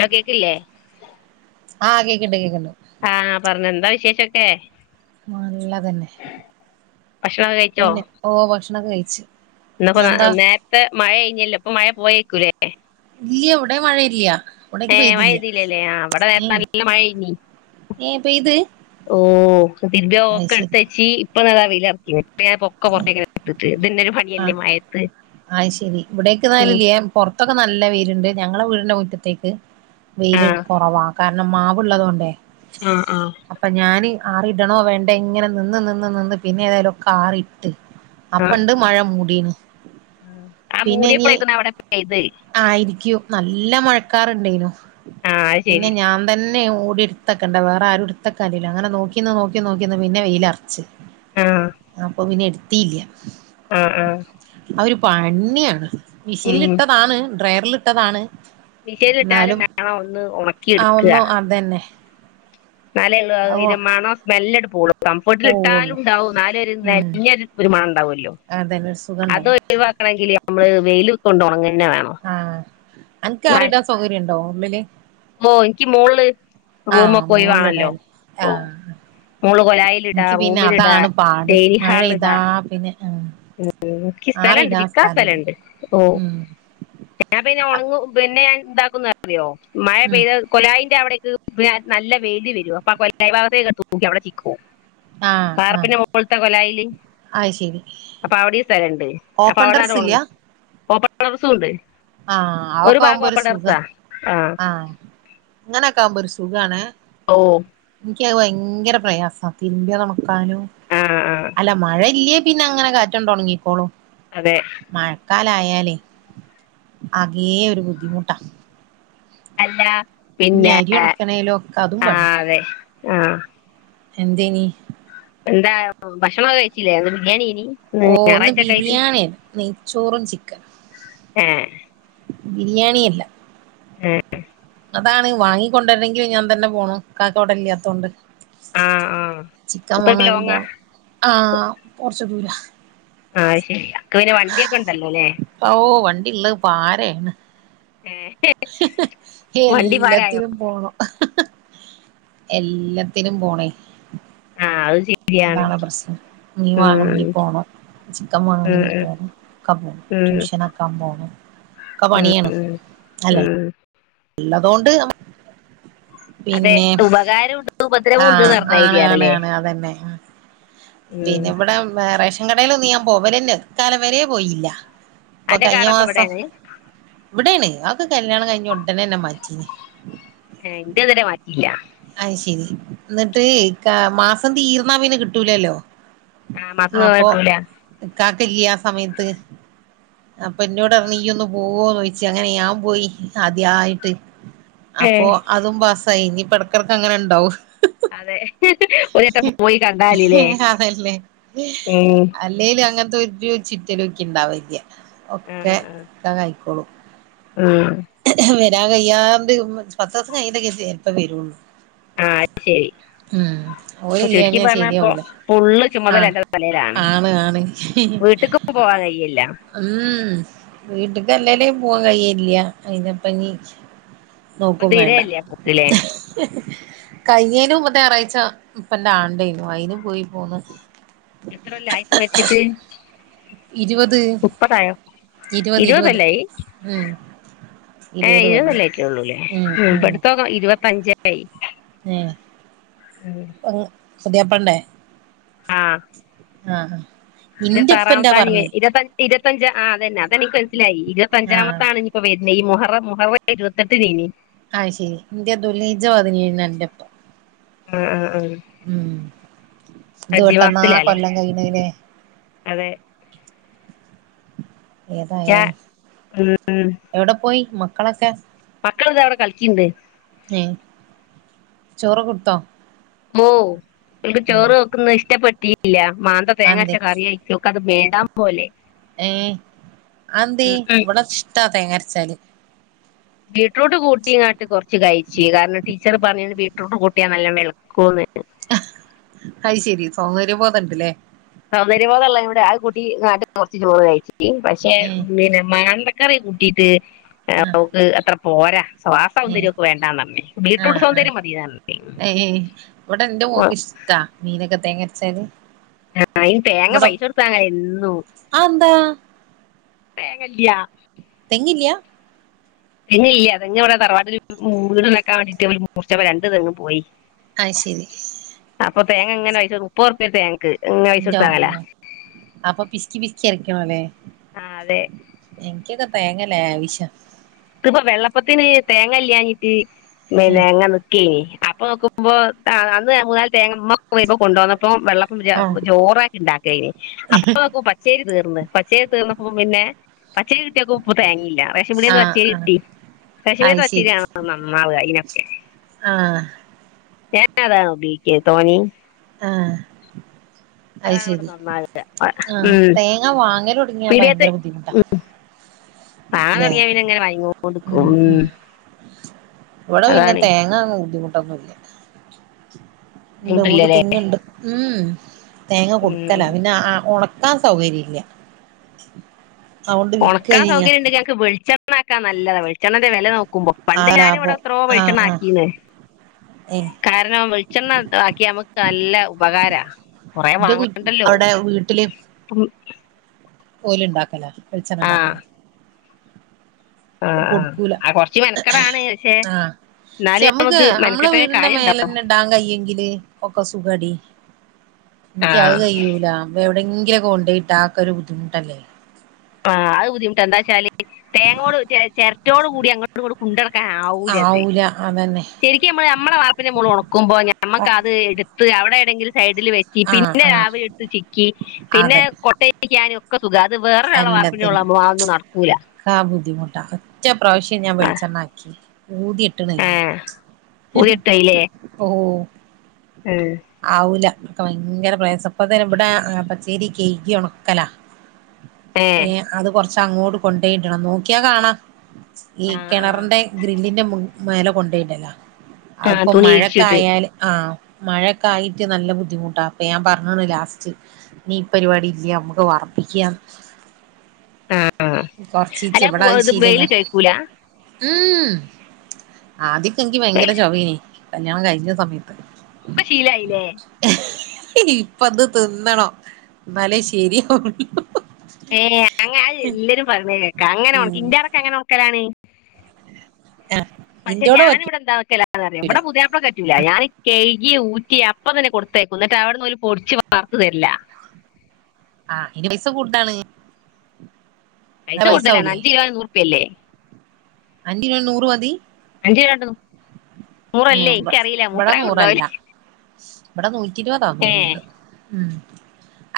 ആഹ കേക്കില്ലേ ആഹ കേക്ക്ണ്ട് കേക്ക്ണ്ട് ആഹ പറഞ്ഞൊ എന്താ വിശേഷൊക്കെ നല്ലതന്നെ ഭക്ഷണൊക്കെ പിന്നെ ഓഹ ഭക്ഷണെക്കെ കയ്ച്ച് ഇന്നപ്പം നേരത്തെ മഴയ്‌നെല്ലൊ ഇപ്പം മഴ പോയേക്കൂല്ലേ ഇല്യ ഇവടെ മഴ ഇല്യ ഏഹ മഴ പെയ്തീല്ലല്ലേ ആഹ ഇവടെ നേരത്തെ നല്ല മഴെയ്‌തിനി ഏ പെയ്ത് ഓ ഹ തിരുമ്പിയെ അത് തൊക്കെ ശരി ഇട്ത്തച്ചി ഇപ്പൊതാ വെയ്ലർക്ക്യ്ണ് ഇപ്പം ഞാൻ പ്പൊക്കെ പുറത്തേക്കെടുതിട്ട് ഇതെന്നൊരു പണിയല്ലേ മയത്ത് അയ് ശരി ഇവിടേക്ക് മഴഇല്ല പൊറത്തൊക്കെ നല്ല വെയ്ല്ണ്ട് ഞങ്ങളെ വീടിന്റെ മുറ്റത്തേക്ക് ആ വെയില് കൊറവാ കാരണം മാവ്ള്ളതോണ്ടേ ഉം ഉം അപ്പം ഞാന് ആറിടണോ വേണ്ടേ ഇങ്ങനെ നിന്ന് നിന്ന് നിന്ന് പിന്നെ ഏതായാലും ഒക്കെ ആറിട്ട് ആ അപ്പണ്ട് മഴ മൂടീണ് ആ മൂടേപ്പളേക്കുംന്നാ അവടെ പെയ്ത് ആയിരിക്ക്യും നല്ല മഴക്കാറുണ്ടേനു ആ അത് പിന്നെ ശരി ഞാൻ തന്നെ ഓടി ഇടത്തക്കണ്ടെ വേറെ ആരും ഇട്ത്തെക്കാല്ലല്ലോ അങ്ങനെ നോക്കിന്ന് നോക്കി നോക്കിന്ന് പിന്നെ വെയിലറച്ച് ആ അപ്പം പിന്നെ എട്ത്തീല്ല അഹ് ആഹ് അതൊരു പണിയാണ് ഉം മിഷീല്ല്ട്ടതാണ് ഡ്രയറല്ട്ടതാണ് മിഷീനിലിട്ടാലും ന്നാലും വേണം ഒന്ന് ഉണക്കി ആ ഒന്നോ അതന്നെ ന്നാലേ അ അയിൻ്റെ മണം സ്മെല്ലാണ്ട് പോവൊള്ളൂ കംഫോർട്ടിൽ ഇട്ടാലും പോവുള്ളു ഉണ്ടാവും ന്നാലും ഒരു ഉം നെഞ്ഞര് ഒരു മണണ്ടാവല്ലോ അതന്നെ ഒര് സുഖണ്ടാവും വാക്കണെങ്കിൽ നമ്മള് വെയില് കൊണ്ട് ഒന്നുണങ്ങന്നെ വേണം ആഹ് അൻക്ക് ന- ആറിടാൻ സൗകര്യണ്ടോ ഉള്ളില് ഓ ഇൻക്ക് മോള് ആഹ് റൂമൊക്കെ ഒയിവാണല്ലോ മോളിലിടാല്ലേ ഓ ആഹ് മോള് കൊലായിലിടാ എനിക്ക് പിന്നെ റൂമിലിടാ അതാണ് പാട് ഡൈനിംഗ് മഴ ഹാളിലിടാ ഇതാ പിന്നെ ഉം ഇൻക്ക് സ്ഥലണ്ട് ആറിടാൻ ചിക്കാ സ്ഥലല്ല സ്ഥലണ്ട് ഓ ഉം ഞാൻ പിന്നെ ഒണങ്ങും പിന്നെ ഞാൻ എന്താക്കുന്നറിയോ മഴ ഉം പെയ്ത കൊലായിന്റെ അവിടേക്ക് നല്ല വെയില് വരും അപ്പം കൊലായ് ഭാഗത്തേക്കാണ്ട് തൂക്കി അവിടെ ചിക്കും വാർപ്പിൻ്റെ മോള്ത്തെ കൊലായില് അയ് ശരി അപ്പം അവടിം സ്ഥലണ്ട് അപ്പം ഓപ്പൺ അവടന്നാണ്ട് ടെറസ് ഇല്ല ഒണങ്ങും ഓപ്പൺ ടാറസൂണ്ട് ആഹ് അതെക്കെ ആവുമ്പോ ഒരു സുഖാ ആ ആഹ് ഇങ്ങനൊക്കാകുമ്പ ഒരു സുഖാണെ ഓ ഇൻക്ക്യത് ഭയങ്കര പ്രയാസാ തിരുമ് മ്പ്യതൊണക്കാനും ആ ആ അല്ല മഴ ഇല്ലേ പിന്നെ അങ്ങനെ കാറ്റാണ്ട് ഒണങ്ങിക്കോളും അതെ മഴക്കാലായാലേ അകെ ഒരു ബുദ്ധിമുട്ടാ അല്ല ഇനി പിന്നെ അരി ആഹ് ഒണക്കണേലും ഒക്കെ അതും അതെ ആഹ് എന്തെയ്നീ എന്താ ഭക്ഷണോ കഴിച്ചില്ലേ ഇന്ന് ബിരിയാണി എനി ഓ ഇന്ന് ബിരിയാണിയ നെയ്ച്ചോറും പി എഹ് ബിരിയാണി അല്ല എ ഹ് എഹ് അതാണ് വാങ്ങിക്കൊണ്ടുവരണെങ്കിൽ ഞാൻ തന്നെ പോകണം കാക്ക വടെ ഇല്ലാത്തത്ൊണ്ട് ആ ആ ചിക്കൻ ഇപ്പൊ ഇപ്പൊ വാങ്ങാനും ലോങ്ങാ പോണം ആഹ് കൊറച്ചു ദൂരാ ആഹ് അയ് ശരി അനക്ക്പിന്നെ വണ്ടിയൊക്കെ ഉണ്ടല്ലോ അല്ലേ ഓ വണ്ടിള്ളത് പാരയാണ് എ ഹി എല്ലാത്തിനും പോണം എല്ലാത്തിനും പോണേ ആ അതും സു... - താണ് പ്രശ്നം മീൻ വാങ്ങണെങ്കി പോണം ചിക്കൻ ഉം, വാങ്ങണെങ്കി ഉം, പോണം ക്ക പോണം ഉം, ട്യൂഷന്. അക്കാ പോണം ക്ക ഉം, പണിയാണ് അല്ലല്ലേ ഉം. ഉള്ളതൊണ്ട് അതെ പിന്നെ ഉപകാരമുണ്ട് ഉപദ്രവം ഉണ്ട് എന്ന് ആഹ് പറഞ്ഞ ആണ് ഐഡിയ ആണ് ആണല്ലേ ആണ് അതന്നെ ഉം. പിന്നെ ഇവിടെ റേഷൻ കടൽ ഒന്നും ഞാൻ പോവലന്നെ ഈ കാല വര പോയില്ല ഇപ്പൊ അന്റെ കഴിഞ്ഞ കാടൊക്കെ മാസം ഇവിടെയാണ് ഇവിടൊണ് ആഹെക്കെ കല്യാണം കഴിഞ്ഞ ഉടനെന്നെ മാറ്റിന് ഹെ എന്റെതെരെ മാറ്റിയില്ല അഹ് ശരി എന്നിട്ട് ക മാസം തീർന്നാ പിന്നെ കിട്ടൂലല്ലോ ആഹ് മാസം [unintelligible] കിട്ടൂല ഇക്കാക്കാ ഇല്ല ആസമയത്ത് അപ്പൊ എന്നോട് പറഞ്ഞു ഈ ഒന്ന് പോവോ ചോയിച്ചു അങ്ങനെ ഞാൻ പോയി ആദ്യയിട്ട് ഏ അപ്പൊ അതും പാസായി ഇനിയിപ്പടക്കിടക്ക അങ്ങനെ ഇണ്ടാവും അതെ ഹി ഹി ഒരു വട്ടം പോയി കണ്ടാല്ല്ലേ ഉ അല്ലേൽ അങ്ങനത്തെ ഒരു ചിറ്റലും ഇക്ക് ഇണ്ടാവാലില്ല ഒക്കെ ഇക്കകായിക്കോളും ഹ് വരാൻ കയ്യാണ്ട് പത്ത് ദിവസം കഴിഞ്ഞൊക്കെ ചിലപ്പോ വരുള്ളു ആഹ് അഹ്ശരി ഇപ്പൊ ചുരുക്കി ഓലില്ലാഞ്ഞാ പറഞ്ഞപ്പൊ ശരിയാവൂല ഫുള്ള് ചുമതല ആഹ് ഏന്റെ തലയിലാണ് ആണ് ആണ് വീട്ടക്ക് പോവാൻ കയില്ല ഉം വീട്ടക്ക്ല്ലല്ലെ പോവാൻ കഴയില്ല അഴിന്നിപ്പന്നി ഇപ്പം നോക്കും വേണ്ട തീരെയില്ല പോക്കില്ലേ കൈയേനു മുമ്പത്തെ ഞാറാഴ്ച ഇപ്പന്റെ ആണ്ടേനു അയിന് പോയി പോന്ന് എത്ര കൊല്ലം ആയി ഉപ്പ മരിച്ചിട്ട് ഇരുപത് മുപ്പത്തയോ ഇരുപത് ഇരുവോ ഇരുപത് കൊല്ലായി ഉം ഏ ഇരുപത് കൊല്ലം ഇരുപതല്ലായിക്കെ ഉള്ളൂല്ലേ ഉം ഉം ഇപ്പടുത്തക്കെ ഇരുപത്തഞ്ചായി ഉം [unintelligible] പുതിയാപ്ലന്റെ ആഹ് ആഹ് ഇരുത്തി ഇന്റെപ്പന്റാ ആറാമത്താണ് പറഞ്ഞേ ഇ ഇരുത്തഞ്ചച് ആ അതന്ന അതെനിക്ക് മനസ്സിലായി ആഹ് ഇരുപത്തഞ്ചാമത്താണ്നി ഇപ്പ വരുന്ന ഈ മുഹറം മുഹറംന്ന ഇരുപത്തെട്ട് കഴിഞ്ഞ് ആഹ്ശരി ഇന്റെ ദുലൈജ പതിനെയിന്ന എന്റെപ്പ ആഹ് ആഹ് ആഹ് ഉം ഇത് അജ്ജി പെട്ടെന്നാ മാസത്തിലല്ലേ കൊല്ലം കഴിയണല്ലേ അതെ. ഞാ ഏതായാലും. ഉം എവിടെ പോയി മക്കളൊക്കെ? മക്കൾ ഇത അവിടെ കളിക്ണ്ട് ഏ ചോറ്ക്കെ കൊടുത്തോ? ഓഹ് ഓല്ക്ക് ഏഹ് ചോറ് വെക്കുന്നത് ഇഷ്ടപ്പെട്ടില്ല മാന്ത തേങ്ങാച്ച അതെന്തേ കറിയായി ക്ക അത് വേണ്ടാൻ പോലെ. ഏ ആഹെന്തീ ഉം ഉം ഇവിടെ ഇഷ്ടാ തേങ്ങ അരച്ചാല് ബീട്രൂട്ട് കുടിങ്ങാട്ട് കുറച്ച് കഴിച്ച് കാരണം ടീച്ചറ് പറഞ്ഞത് ബീട്രൂട്ട് കൂട്ടിയാ നല്ല വെൾ ക്കുന്ന് അഹ്ശരി സൗര്യ ബോധണ്ട്ല്ലേ. സൗന്ദര്യബോധല്ലടുടെ അഹ് കുട്ടി നാട്ടിൽ കുറച്ച് ചോറ് കഴിച്ചിട്ട്, പക്ഷേ ഏഹ് പിന്നെ മാന്ത ക്കരി കൂട്ടീട്ട് അപ്പ ആഹ് ഒക്ക് അത്ര പോരാ. സ്വാ അഹ് സൗന്ദര്യം ഏഹ് ഒക്ക് വേണ്ടാർന്ന് ബീട്രൂട്ട് ആഹ് ആഹ് സൗന്ദര്യം മതിന്ന് പറ [unintelligible] താ മീനൊക്കെ തേങ്ങ അരച്ചാല്. ആഹ് അയിന് തേങ്ങ പൈസ കൊടുത്താങ്ങൽ എന്നും, അതെന്താ തേങ്ങല്യ തെങ്ങില്ല്യാ തെങ്ങില്ല തെങ്ങ് അവടെ തറവാട് മൂക്കാൻ വേണ്ടിട്ട്ര് മൂർച്ചപ്പോ രണ്ണ്ട് തെങ്ങ് പോയി അത് ശരി അപ്പ തേങ്ങ എങ്ങനെയച്ച മുപൊർപ്പിയെ തേങ്ങ ഇന്റെഅമ്മോ അപ്പൊ പിസ്കി പിസ്കി എർക്കണല്ലേ. ആ അതെ എനിക്കൊക്കെ തേങ്ങല്ലേ ലാവിശ ഇത്പ്പോ വെള്ളപ്പത്തിന് തേങ്ങ ഇല്ലഞ്ഞിട്ട് പിന്നെ ഏഹ് ഇങ്ങനെ അപ്പൊ നോക്കുമ്പോ അന്ന് മൂന്നാല് തേങ്ങമ്മ കൊണ്ടുവന്ന പ്പം വെള്ളപ്പം ആഹ് ജോറക്കി ഉണ്ടാക്കി കഴി അപ്പ നോക്കു പച്ചേരി തീർന്ന്, പച്ചേരി തീർന്നപ്പം പിന്നെ പച്ചേരി കിട്ടിയക്കെ ഉപ്പോ തേങ്ങിയില്ല റേഷൻ പിടിയന്ന് ആഹ് പച്ചിരി ആഹ് കിട്ടി, റേഷൻ പീടിയേത്തേ അത് പച്ചരി ശെരി ആണലോ നന്നാവാ അയിനൊക്കെ? ആഹ് ഞാനതാണ് ഉപയോഗിക്കാ തോനിം ആഹ് അത് അതാണ് ഇവിടെ ശരി നന്നാവുക ആഹ് ഉം തേങ്ങ വാങ്ങൽ ഒടുങ്ങിയാ ഭയങ്കര പീടികേത്തെ ബുദ്ധിമുട്ടാ. വാങ്ങാൻ ല്ലേ തൊടങ്ങിയ പിന്നെ അങ്ങനെ വാങ്ങിക്കൊണ്ട് ഉം നിക്കും ഉം ഇവിടെ പിന്നെ തേങ്ങ ഒ ബുദ്ധിമുട്ടൊന്നുംഇല്ല ഉണ്ട് ബുദ്ധിമുട്ടില്ലല്ലേ മൂന്നുതേങ്ങുണ്ട് മം തേങ്ങ ഉം കൊടുക്കല ഉം പിന്നെ ഉണകി ക്കാൻ സൗകര്യ ഇല്ല, അുകൊണ്ട് വിക്കഴിയാ വെളിച്ചണ്ണ ആക്കാൻ നല്ലത വെളിച്ചെണ്ണന്റെ വില നോക്കുമ്പോ. ആ പണ്ട് ഞാനിവിടെ ലാഭം എത്രോ വെളിച്ചണ്ണ ആഹ് ആഹ് ആക്കീന്ന് ഏ കാരണം വെളിച്ചെണ്ണ ആക്കിയ നമക്ക് നല്ല ഉപകാരാ കൊറേ എന്റെ കു വാങ്ങണ്ടല്ലോ അവിടെ വീട്ടില് ഓല് ഉണ്ടാക്കല വെളിച്ചെണ്ണ ആ ഉണ്ടാക്കല ആഹ് ആഹ് കൊടുക്കൂല ആ കൊറച്ച് മെനക്കടാണ് പക്ഷെ ആഹ് എന്നാല് നമക്ക് മെനക്കെട്ടന് കാര്യം ഉണ്ടല്ലോ എത്താൻ കയ്യെങ്കില് ഒക്കെ സുഖടി ആ എനിക്ക് അത് കഴൂല എവിടെങ്കിലൊക്കെ കൊണ്ടയിട്ട് ആക്കലും ഒരു ബുദ്ധിമുട്ടല്ലേ ആഹ് അത് ബുദ്ധിമുട്ട എന്താ വെച്ചാല് തേങ്ങോട് ച ചിരട്ടോട് കൂടി അങ്ങോട് കൊണ്ടടക്കാൻ ആവൂലത്? ആവൂല അതന്നെ ശരിക്കുംമ്മൾമ്മടെ വാർപ്പിന്റെ മോള് ഉണക്കുമ്പോൾ നമുക് അത് എടുത്ത് അവടെ എവിടേലും സൈഡിൽ വച്ച്. ആഹ് പിന്നെ ആഹ് രാവിലെ ഇട്ട് ചിക്കി പിന്നെ അതെ കൊട്ടെക്നും ഒക്കെ സുഖം ഇത് വേർ എല്ലാത്തിനും ആ ബുദ്ധിമുട്ടാ ഒറ്റ പ്രാവശ്യം ഞാൻ വെളിച്ചെണ്ണ ആക്കി ഊടി ഇട്ട്ണ് ഏ ഓഹ് ഏഹ് ആവൂല ഇപ്പ ഭയങ്കര പ്രയാസം ഇപ്പ തന്ന ഇബ്ടാ പച്ചേരി കെയ്ഗി ഒണക്കലാ ഏ ഏഹ് അത് കൊറച്ച അങ്ങോട് കൊണ്ടെയിടണം നോക്കിയാ കാണാ ഈ ആ ആ കെണർണ്ടെ ഗ്രില്ലിന്റ മു മേല കൊണ്ടെയിട്ലാ ആ അത്പ്പം തുണി വിരിച്ചിട്ട് മഴക്കായാല് ആഹ് മഴക്കായിട്ട് നല്ല ബുദ്ധിമുട്ടാ അപ്പെ പറഞ്ണ് ലാസ്റ്റ് ഈ പരിപാടി ഇല്ല്യ അമക്ക് വറപ്പിക്യന്ന് ആഹ് അഹ് കൊറച്ചീച്ചെ അല്ല ഇവിടെ പൊ അത് ശീലല്ല വെല് ചയ്ക്കൂല ഉം ആദ്യൊക്കെ എനിക്ക് ഭയങ്കര ഇപ്പൊ ചൊവേയ്നി കല്യാണം കഴിഞ്ഞ സമയത്ത് ശീലായില്ലേ ഇപ്പ അത് തിന്നണം ഇന്നാലേ ശരിയാവൊള്ളു ഏഹ് അങ്ങനെ അയ് എല്ലരും പറിണെത് കേക്കാം അങ്ങനെ ഉം ഒൺക്കി ഇന്റാടെക്കെ അങ്ങനെ ഒണക്കലാണ് ആഹ് പക്ഷെ ഇന്റോടെ ഞാന് പറ്റും വ്ടെ എന്താ വെക്കലാന്നറിയോ ഇബടെ പുതിയാ പ്ലക്ക്‌ പറ്റൂല്ല ഞാന് കെയ്കി ഊറ്റി അപ്പ തന്നെ കൊട്ത്തേയ്ക്കും ന്നട്ട് അവട്ന്നോല് പൊടിച്ച് വർത്ത് തെര്ല്ലാ ആഹ് അയ്‌ന് പൈസ കൂട്താണ് പൈസ കൂട്തലാണ് അഞ്ച് കിലോന് നൂർപ്യ അല്ലേ അഞ്ചിലോന് നൂറ് മതി അഞ്ച് രൂപ കൊണ്ട് ഏഹ് നൂറല്ലേ ഇബ എനിക്കറിയില്ല ഇബടെ മൂപ്പരാ കൊണ്ടുപോയി ന്നൂറല്ല ബടെ നൂറ്റി ഇര്പതാന്ന് ഏ തോന്ന്ണ് ണ്ട് ഉം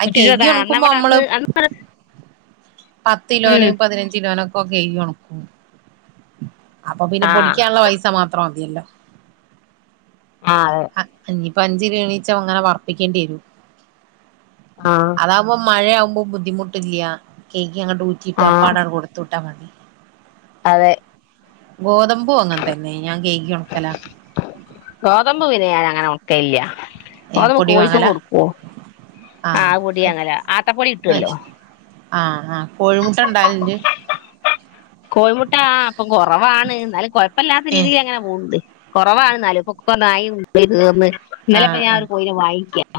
അയ് നൂറ്റി കെയ്കി ഇരുപതാ അന്ന് ഒണക്കുമ്പൊ അവിടെ അമ്മ്ള് അന്ന് അന്ന് പത്ത് കിലോന് ഉം. പതിനഞ്ച് കിലോനൊക്കൊ കെയ്കി ഒണക്കും അപ്പ പിന്നെ ആ പൊടിക്ക്യാൻള്ള പൈസ മാത്രം മതിയല്ലോ ആഹ് അതെ അഹ് ഇഞ്ഞിപ്പ അഞ്ച് കിലോനീച്ചെ അങ്ങനെ വർപ്പിക്കേണ്ടി വെരും ആഹ് അതാവുമ്പൊ മഴയാവ്മ്പൊ ബുദ്ധിമുട്ടില്ല്യ കെയ്കി അങ്ങട് ഊറ്റിട്ട് ആ അപ്പാടെ ആണ്ട് കൊട്ത്ത് വിട്ടാ മതി അതെ ഗോതമ്പും അങ്ങൻതന്നെ ഞാൻ കെയ്കി ഒണക്കലാ ഗോതമ്പ് പിന്നെ ഞാനങ്ങനെ ഒണക്കലില്ല്യാ ഏ ഗോതമ്പ് പൊടി കോഴിക്കക്ക് വാങ്ങലാ കൊട്ക്കു ആഹ് അഹ് പൊടി വാങ്ങലാ ആട്ടപ്പൊടി കിട്ടൊല്ലോ ആഹ് ആഹ് കോഴിമുട്ട ഇണ്ടാവൽണ്ട് കോഴിമുട്ടാ ആഹ് പ്പം കൊറവാണ് ന്നാലും കൊഴപ്പല്ലാത്ത ഏഹ് രീതിലങ്ങനെ പോവ്ണ്ട് കൊറവാണ് ന്നാലുപ്പൊ ഒക്കെ നായിം [unintelligible] കൊണ്ടോയി തീർന്ന് ഇന്നലപ്പ പ്പ ആഹ് ഞാ ഒരു ആഹ് കൊഴീനെ വാങ്ങിക്ക്യാ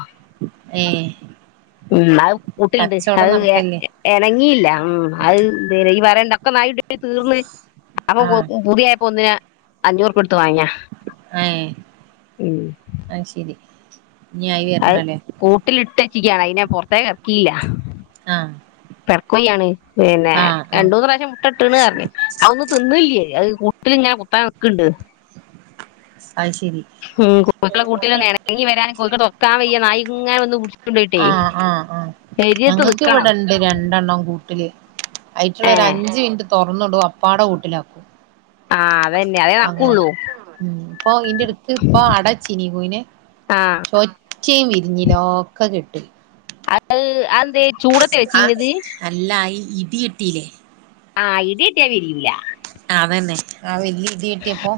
ഏഹ് ഉം ന്ന് അഹ് കൂട്ട്ല്ണ്ട് കച്ചോടം അഹ് വെ നടക്കല്ലേ എ എണങ്ങിയില്ല ഉം അഹ് ദേനെ ഈ വരണ്ട ഒക്കെ നായിടി ച്ച് തീർന്ന് അപ്പൊ കൊ ആഹ് പുതിയായപ്പോ ഒന്നിനെ അഞ്ഞൂറുപ്പ്യൊട്ത്ത് വാങ്യാ അഹ് ഏഹ് അയ്ശരി ഇഞ് ആയി വെര്നം ല്ലേ കൂട്ടിലിട്ടെച്ച്ക്ക്യാണ് അയ്നെ പൊർത്തക്ക് എർക്ക്യീല്ല ആഹ് പെട ക്കോഴി ആണ് പിന്നെ ആഹ് ആഹ് രണ്ടൂന്ന് പ്രാവശ്യം മുട്ട ഇട്ട്ക്ക്ണ് അർഞ്ഞ് അഹ് ഒന്നും തിന്നുല്ല്യേ അയ് കുട്ടിലിങ്ങനെ കുത്തനെ ന്ന്ക്ക്‌ണ്ട് അയ് ശരി ഉം കോഴിക്കളെ കൂട്ടിലെന്ന് എണങ്ങി വെരാന് കൊഴ്ക്കളെ തൊർക്കാം വെയ്യേ നായിങ്ങനെ വെന്ന് പുട്ച് ആഹ് അഹ് ആഹ് ഞങ്ങക്ക് നിക്കണം ഇവടെണ്ട് രണ്ടെണ്ണം കൂ ട്ടില് അയ്റ്റളെ ഏ ഒരഞ്ച് മിൻറ്റ് തൊർന്ന്ടും അപ്പാടെ കൂട്ടിലാക്കും ആ അതന്നെ അതേ അങ്ങനെ നടക്കുള്ളൂ ഉം ഇപ്പൊ ഈ ന്റെട്ക്ക് ഇപ്പൊ അടവെച്ചീനി കോഴിനെ ആഹ് ച്ചിം വിരിഞ്ഞ്ല ഒക്ക കെട്ട് അയ് ആയെന്തെ ചൂടത്തെ ആ വെച്ചീനെത് അല്ല ഈ ഇടി വെട്ടീലെ ആഹ് ഇടിയെട്ടിയ വിരിയുല്ലാ ആഹ് അതന്നെ ആ വെല്ല്യെ ഇടി വെട്ടിയപ്പോ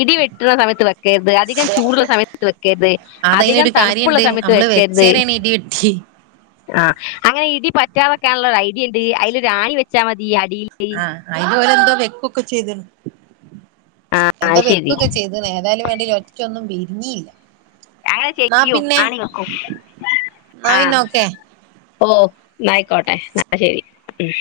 ഇടി വെട്ട്ണ സമയത്ത് വെക്കെര്ത്, അധികം ചൂട്ള്ള സമയത്ത് വെക്കെര്ത്, അധികം അതയിനൊരു തണ്പ്പ്ള്ള കാര്യണ്ട് സമയത്ത് നമ്മള് വെക്കേര്ത്. വെച്ചേരാണ് ഇടി വെട്ടി ആഹ് അങ്ങനെ ഇടി പറ്റാതെക്കാൻള്ള ഒരു ഐഡിയ ഇണ്ട് അയ്ലൊരാണി വെച്ചാ മതി അടീല്. ആ അയിന് ഓല് എന്തോ വെക്കൊക്കെ ചെയ്ത ആ എന്തോ അത് ശരി വെക്കൊക്കെ ചെയ്ത. ഇത് ഏ തായാ ലും വേണ്ടീ ല ഒറ്റൊന്നും വിരിഞ്ഞില്ല. അങ്ങനെ ന്നാ ചെയ്യും പിന്നെ ആണി വെക്കും ന്നാ ആഹ്. പിന്നെ ഓക്കെ ഓ ന്നയിക്കോട്ടെ ആ ശരി ഉം.